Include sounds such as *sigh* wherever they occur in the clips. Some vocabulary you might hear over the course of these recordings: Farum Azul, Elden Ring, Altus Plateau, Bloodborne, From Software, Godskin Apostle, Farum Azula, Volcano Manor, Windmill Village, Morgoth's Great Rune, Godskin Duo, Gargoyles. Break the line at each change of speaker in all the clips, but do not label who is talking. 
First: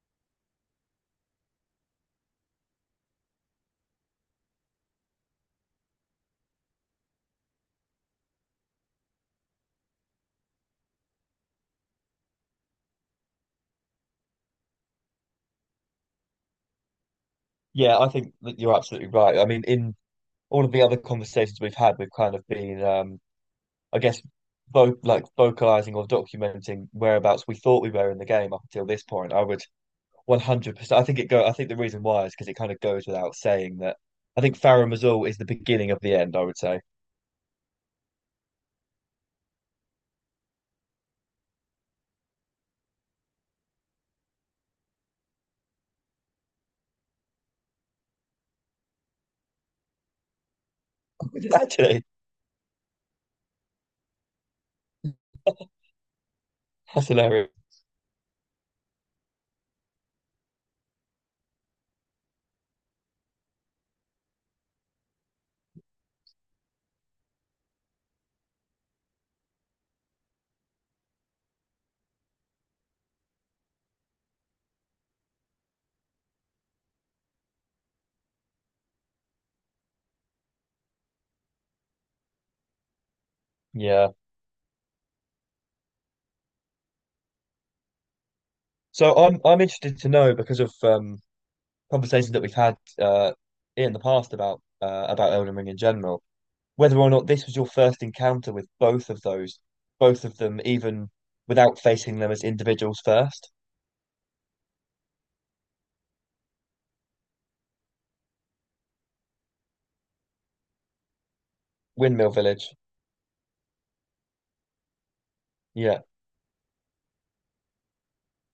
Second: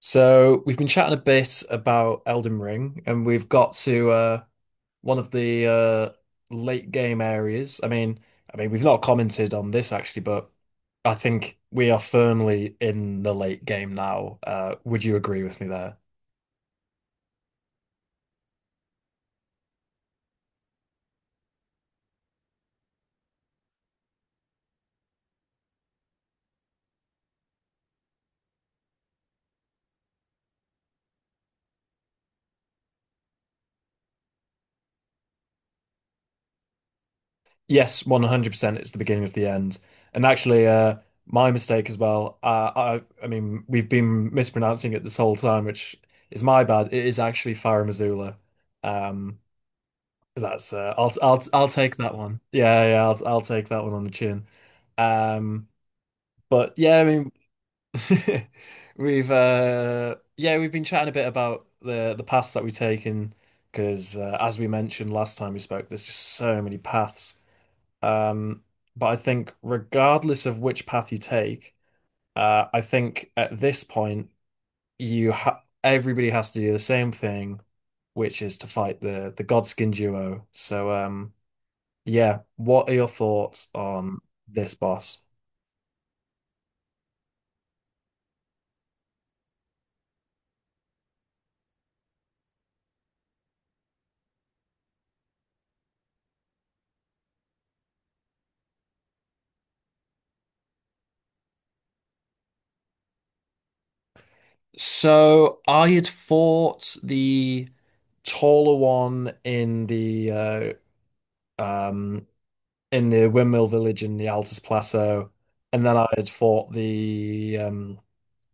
So we've been chatting a bit about Elden Ring, and we've got to one of the late game areas. I mean, we've not commented on this actually, but I think we are firmly in the late game now. Would you agree with me there?
Yeah, I think that you're absolutely right. I mean, in all of the other conversations we've had, we've kind of been, I guess, vo like vocalizing or documenting whereabouts we thought we were in the game up until this point. I would 100%. I think it go. I think the reason why is because it kind of goes without saying that I think Farum Azul is the beginning of the end. I would say
Yes, 100%. It's the beginning of the end. And actually, my mistake as well. I mean, we've been mispronouncing it this whole time, which is my bad. It is actually Farum Azula. Um, That's I'll I'll
*laughs*
I'll take
actually
that one. Yeah, yeah, I'll take that one on the chin. Um, but yeah, I
that's
mean,
hilarious.
*laughs* we've yeah, we've been chatting a bit about the paths that we take in because as we mentioned last time we spoke, there's just so many paths. Um, but I think regardless of which path you take, I think at this point you ha everybody has to do the same thing, which is to fight the Godskin duo. So. Yeah. What are your thoughts
Yeah.
on this boss?
So I'm interested to know because of conversations that we've had in the past about Elden Ring in general, whether or not this was your first encounter with both of those, both of them, even without facing them as individuals first.
So I had fought the taller one um
Windmill Village,
in the Windmill Village in the Altus Plateau, and then
yeah,
I had fought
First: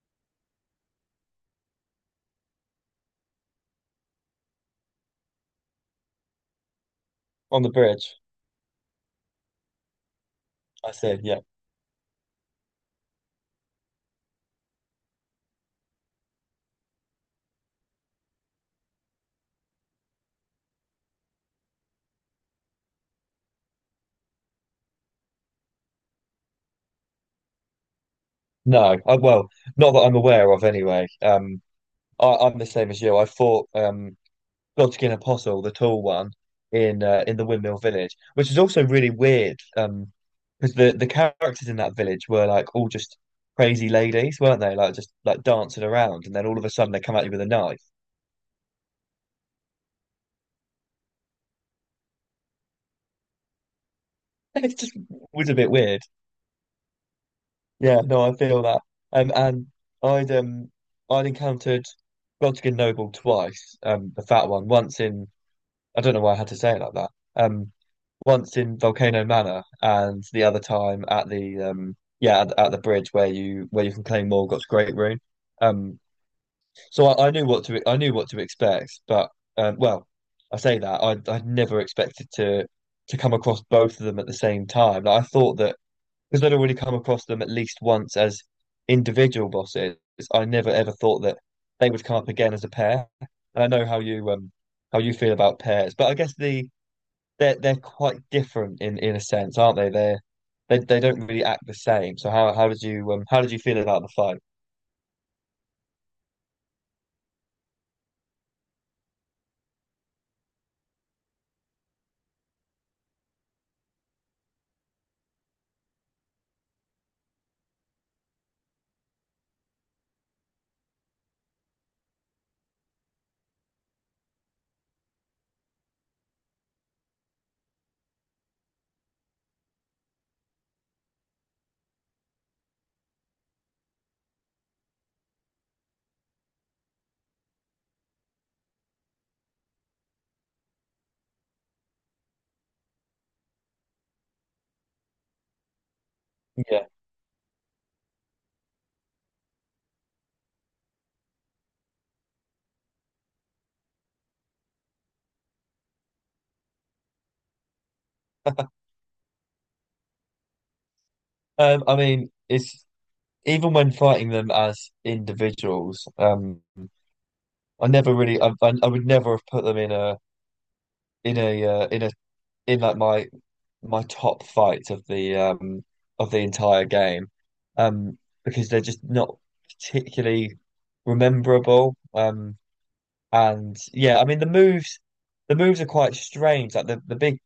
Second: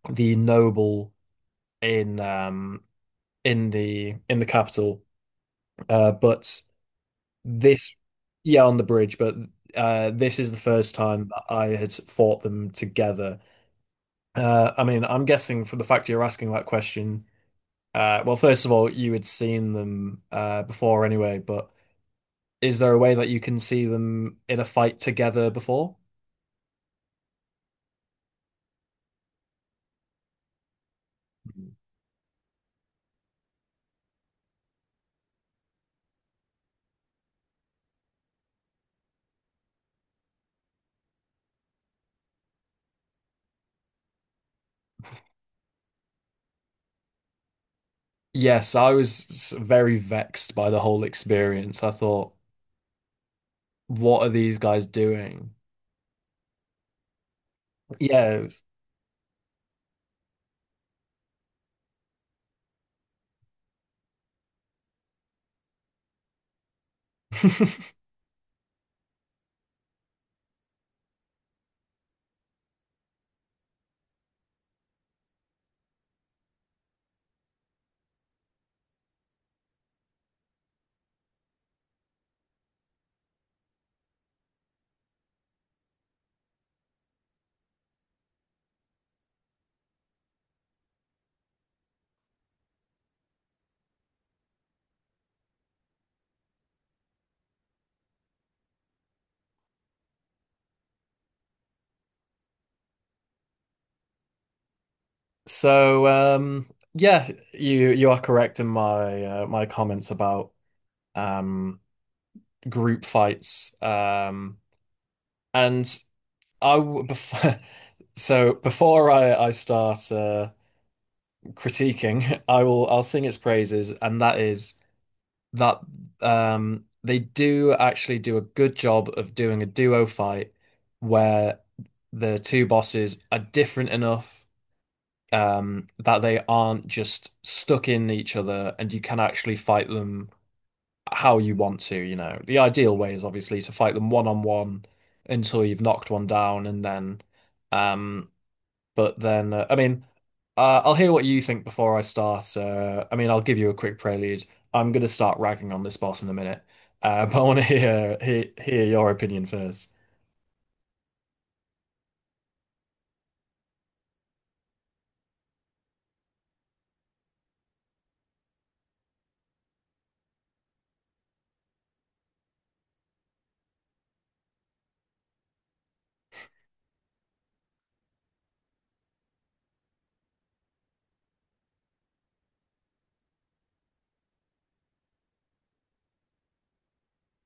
the noble in um in the capital. But
on the
this
bridge.
Yeah, on the bridge, but this is the
I
first
see,
time
yeah.
that I had fought them together. I mean, I'm guessing from the fact you're asking that question, well, first of all, you had seen them before anyway, but is there a way that you can see them in a fight together before?
No, I, well, not that I'm aware of anyway.
Mm-hmm.
I, I'm the same as you. I fought Godskin Apostle, the tall one, in the Windmill Village, which is also really weird because the characters in that village were like all just crazy ladies, weren't they? Like just like dancing around, and then all of a sudden they come at you with a knife.
Yes, I was very vexed by the whole experience. I thought, what are
*laughs*
these
It
guys
just was
doing?
a bit weird. Yeah, no,
Yeah.
I feel that. And I'd um I'd encountered Rodkin Noble twice. The fat one once in I don't know why I had to say it like that. Um,
*laughs*
once in Volcano Manor, and the other time at the at the bridge where you can claim Morgoth's Great Rune. Um, so I, I knew what to expect, but well, I say that I'd never expected to come across both of them at the same time. Like, I thought that because I'd already come across them at least once as individual bosses, I never ever thought that they would come up again as a pair. And I know how you feel about pairs, but I guess they're quite different in a sense, aren't they? They're they don't really act the same. So how did you feel about the fight?
So, yeah, you are correct in my my comments about um group fights. And I w- bef *laughs* so before I start critiquing, *laughs* I'll sing its praises, and that is that they do actually do a good job of doing a duo fight where the two bosses are different enough that they aren't just stuck in each other, and you can actually fight them how you want to, you know. The ideal way is obviously to fight them one on one until you've knocked one down, and
Yeah.
then. Um, I mean, I'll hear what you think before I start. I mean, I'll give you a quick prelude. I'm going to start ragging on this boss in a minute, *laughs* but I want to hear, hear
*laughs*
hear your opinion first.
I mean, it's even when fighting them as individuals, I never really, I would never have put them in a, in like my top fights of the entire game, um because they're just not particularly rememberable, and yeah, I mean the moves, the moves are quite strange, like the big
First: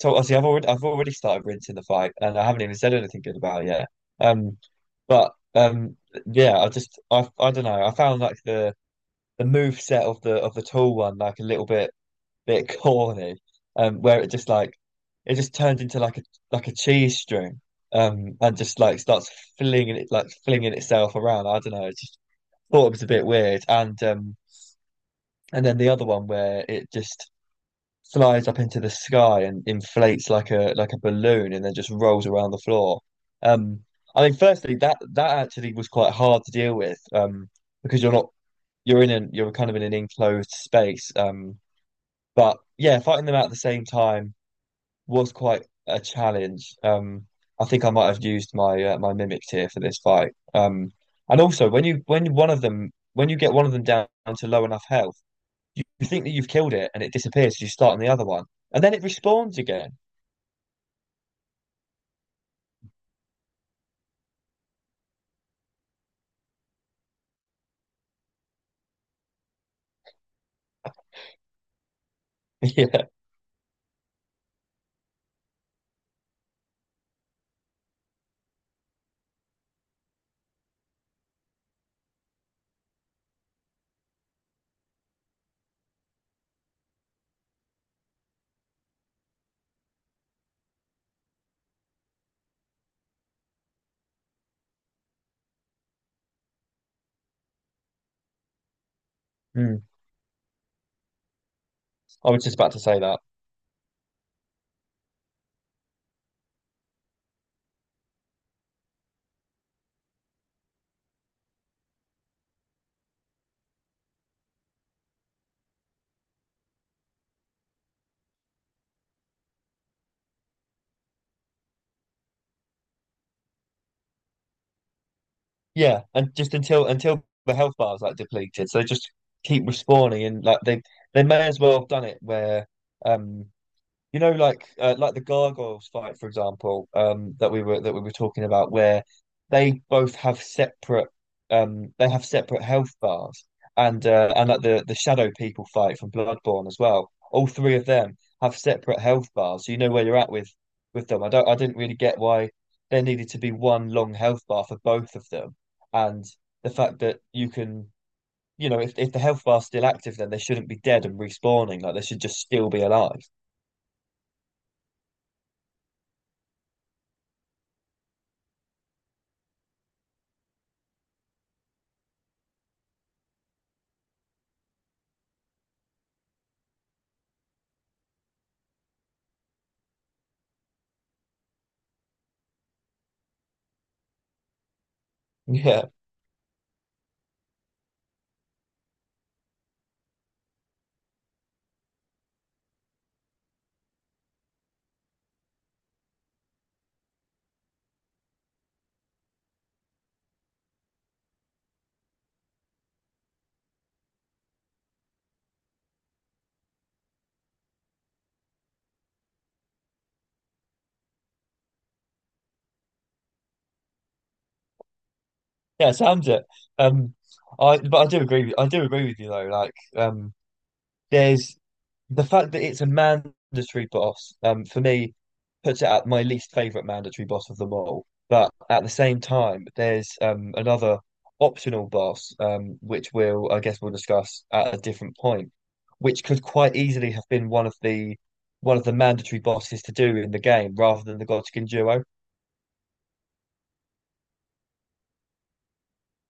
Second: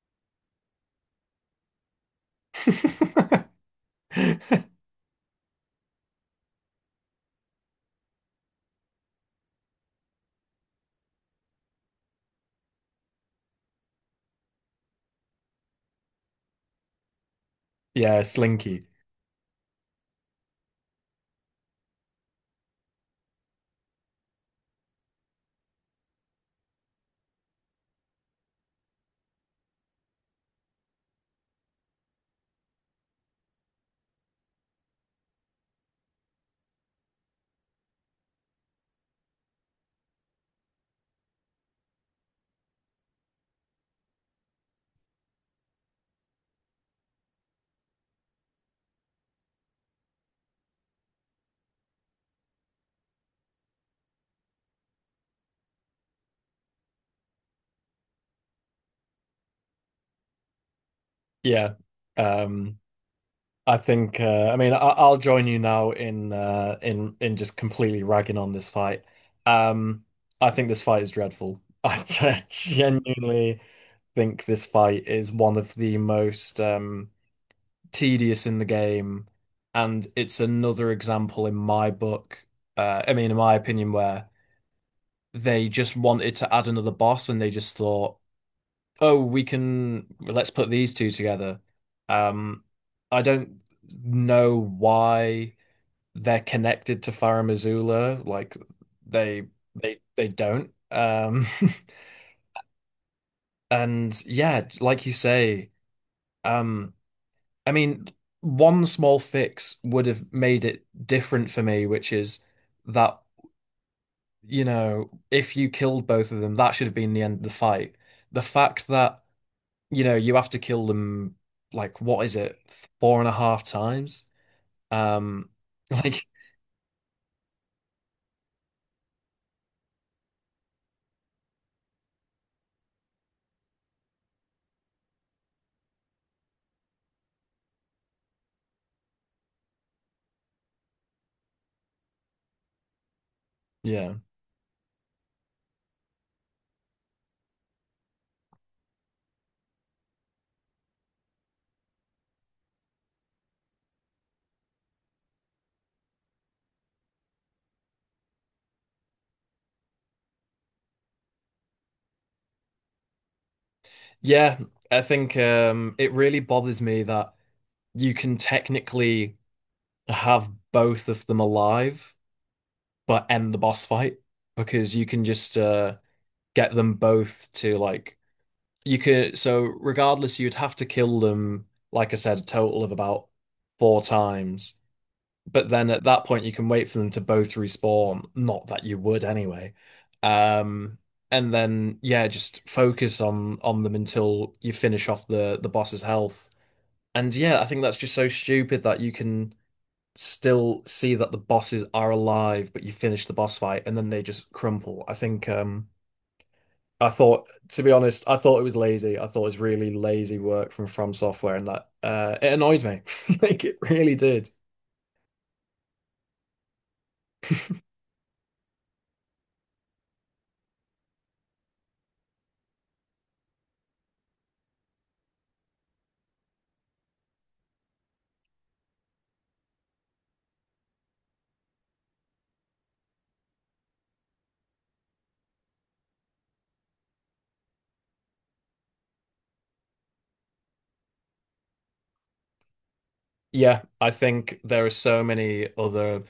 so obviously I've already started rinsing the fight, and I haven't even said anything good
*laughs*
about it yet. Um but Yeah, I just, I don't know, I found like the move set of the tall one like a little bit *laughs* corny, where it just like it just turns into like a cheese string,
Yeah,
and just
Slinky.
like starts flinging it, like flinging itself around. I don't know. I just thought it was a bit weird, and then the other one where it just flies up into the sky and inflates like a balloon, and then just rolls around the floor. Um, I mean, firstly, that that actually was quite hard to deal with, because you're not, you're in an, you're kind of in an enclosed space. But yeah, fighting them out at the same time was quite a challenge. I think I might have used my my mimic tier for this fight. And also when you, when you get one of them down to low enough health, you think that you've killed it and it disappears. So you start on the other one, and then it respawns again.
Yeah. Um, I think I mean I'll join you now in in just completely ragging on this fight. Um I think this fight is dreadful. *laughs* I
*laughs* Yeah.
genuinely think this fight is one of the most tedious in the game, and it's another example in my book, I mean, in my opinion, where they just wanted to add another boss and they just thought, oh, let's put these two together. Um, I don't know why they're connected to Farah Missoula, like they
Mm.
they don't.
I was just about to say that.
*laughs* And yeah, like you say, um. I mean, one small fix would have made it different for me, which is that, you know, if you killed both of them, that should have been the end of the fight. The fact that, you know, you have to kill them, like, what is it, four and a half times? Um, *laughs*
Yeah,
like,
and just until the health bar is like depleted, so they just keep respawning, and like they may as well have done it where, um, you know, like the Gargoyles fight, for example, that we were talking about, where they both have separate, they have separate health bars,
yeah.
and like the Shadow People fight from Bloodborne as well. All three of them have separate health bars, so you know where you're at with them. I don't, I didn't really get why there needed to be one long health bar for both of them, and the fact that you can, you know, if the health bar's still active, then they shouldn't be dead and respawning. Like they should just still be alive. *laughs*
Yeah, I think it really bothers me that you can technically have both of them alive, but end the boss fight because you can just get them both to like you could so regardless, you'd have to kill them, like I said, a total of about four times. But
Yeah.
then at that point you can wait for them to both respawn, not that you would anyway. um and then yeah, just focus on them until you finish off the boss's health. And yeah, I think that's just so stupid that you can still see that the bosses are alive but you finish the boss fight and then they just crumple. I think I thought, to be honest, I thought it was lazy. I thought it was really lazy work from Software, and that it annoyed me. *laughs* Like it really did.
Yeah, it sounds it. Um, I, but I do agree with I do agree with you though. Like, there's the fact that it's a mandatory boss. For me, puts it at my least favorite mandatory boss of them all. But at the same time, there's another optional boss, which we'll I guess we'll discuss at a different point, which could quite easily have been one of the mandatory bosses to do in the game rather than the Godskin duo.
Yeah, I think there are so many other.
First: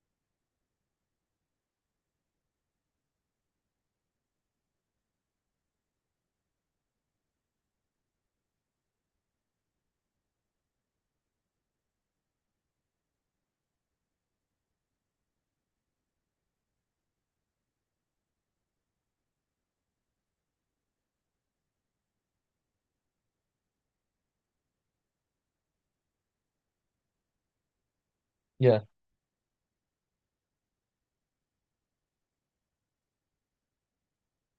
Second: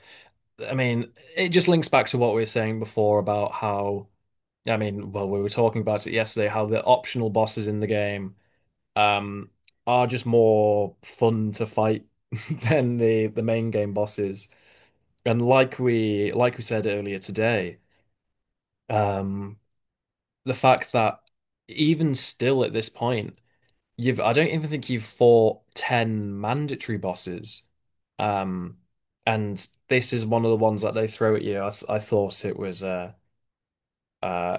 I mean, it just links back to what we were saying before about how. I mean, well, we were talking about it yesterday. How the optional bosses in the game um, are just more fun to fight *laughs* than the main game bosses. And like we said earlier today. Um, the fact that even still at this point, you've I don't even think you've fought 10 mandatory bosses. Um,
Yeah,
and this is one of the ones that they throw at you. I thought it was uh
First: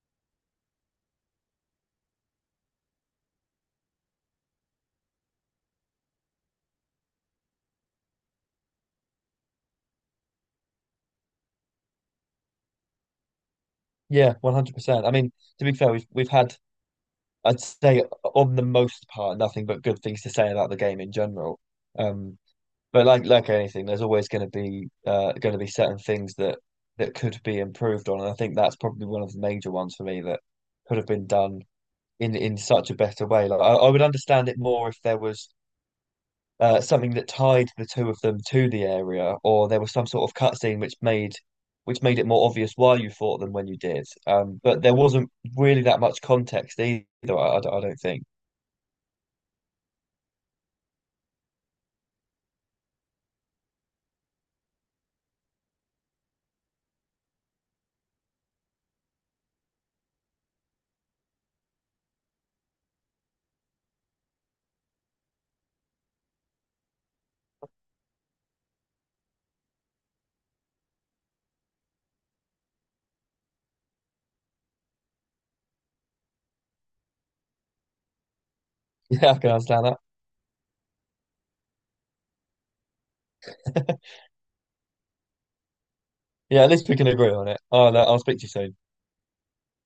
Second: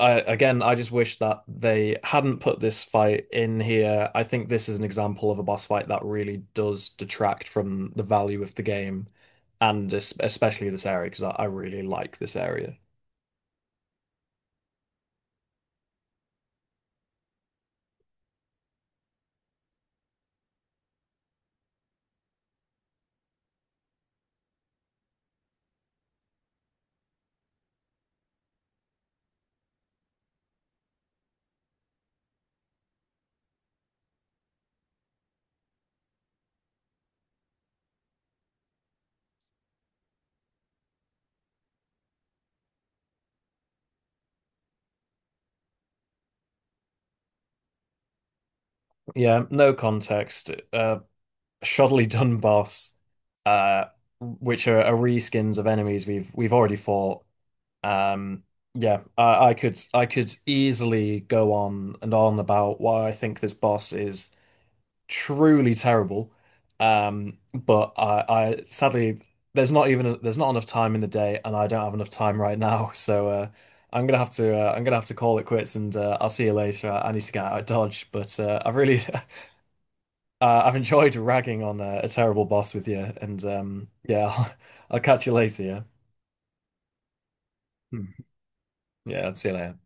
I again I just wish that they hadn't put this fight in here. I think this is an example of a boss fight that really does detract from the value of the game, and es especially this area because I really like this area.
yeah, 100%. I mean, to be fair, we've had, I'd say, on the most part, nothing but good things to say about the game in general. Um, but like anything, there's always going to be certain things that that could be improved on, and I think that's probably one of the major ones for me that could have been done in such a better way. Like I would understand it more if there was something that tied the two of them to the area, or there was some sort of cutscene which made it more obvious why you fought them when you did. But there wasn't really that much context either. I don't think.
Yeah, no context. Shoddily done boss, uh, which are reskins of enemies we've already fought. Um, yeah, I could easily go on and on about why I think this boss is truly terrible. Um, but I, I sadly there's not enough time in the day, and I don't have enough time right now. *laughs* So I'm gonna have to call it quits, and I'll see you later. I need to get out of Dodge, but I've really
*laughs* Yeah,
*laughs*
I can understand
I've enjoyed ragging on a terrible boss with you, and
that. *laughs*
yeah, *laughs* I'll catch you later. Yeah.
Yeah, at least we can agree on it.
Hmm.
I'll speak to you soon.
Yeah, I'll see you later.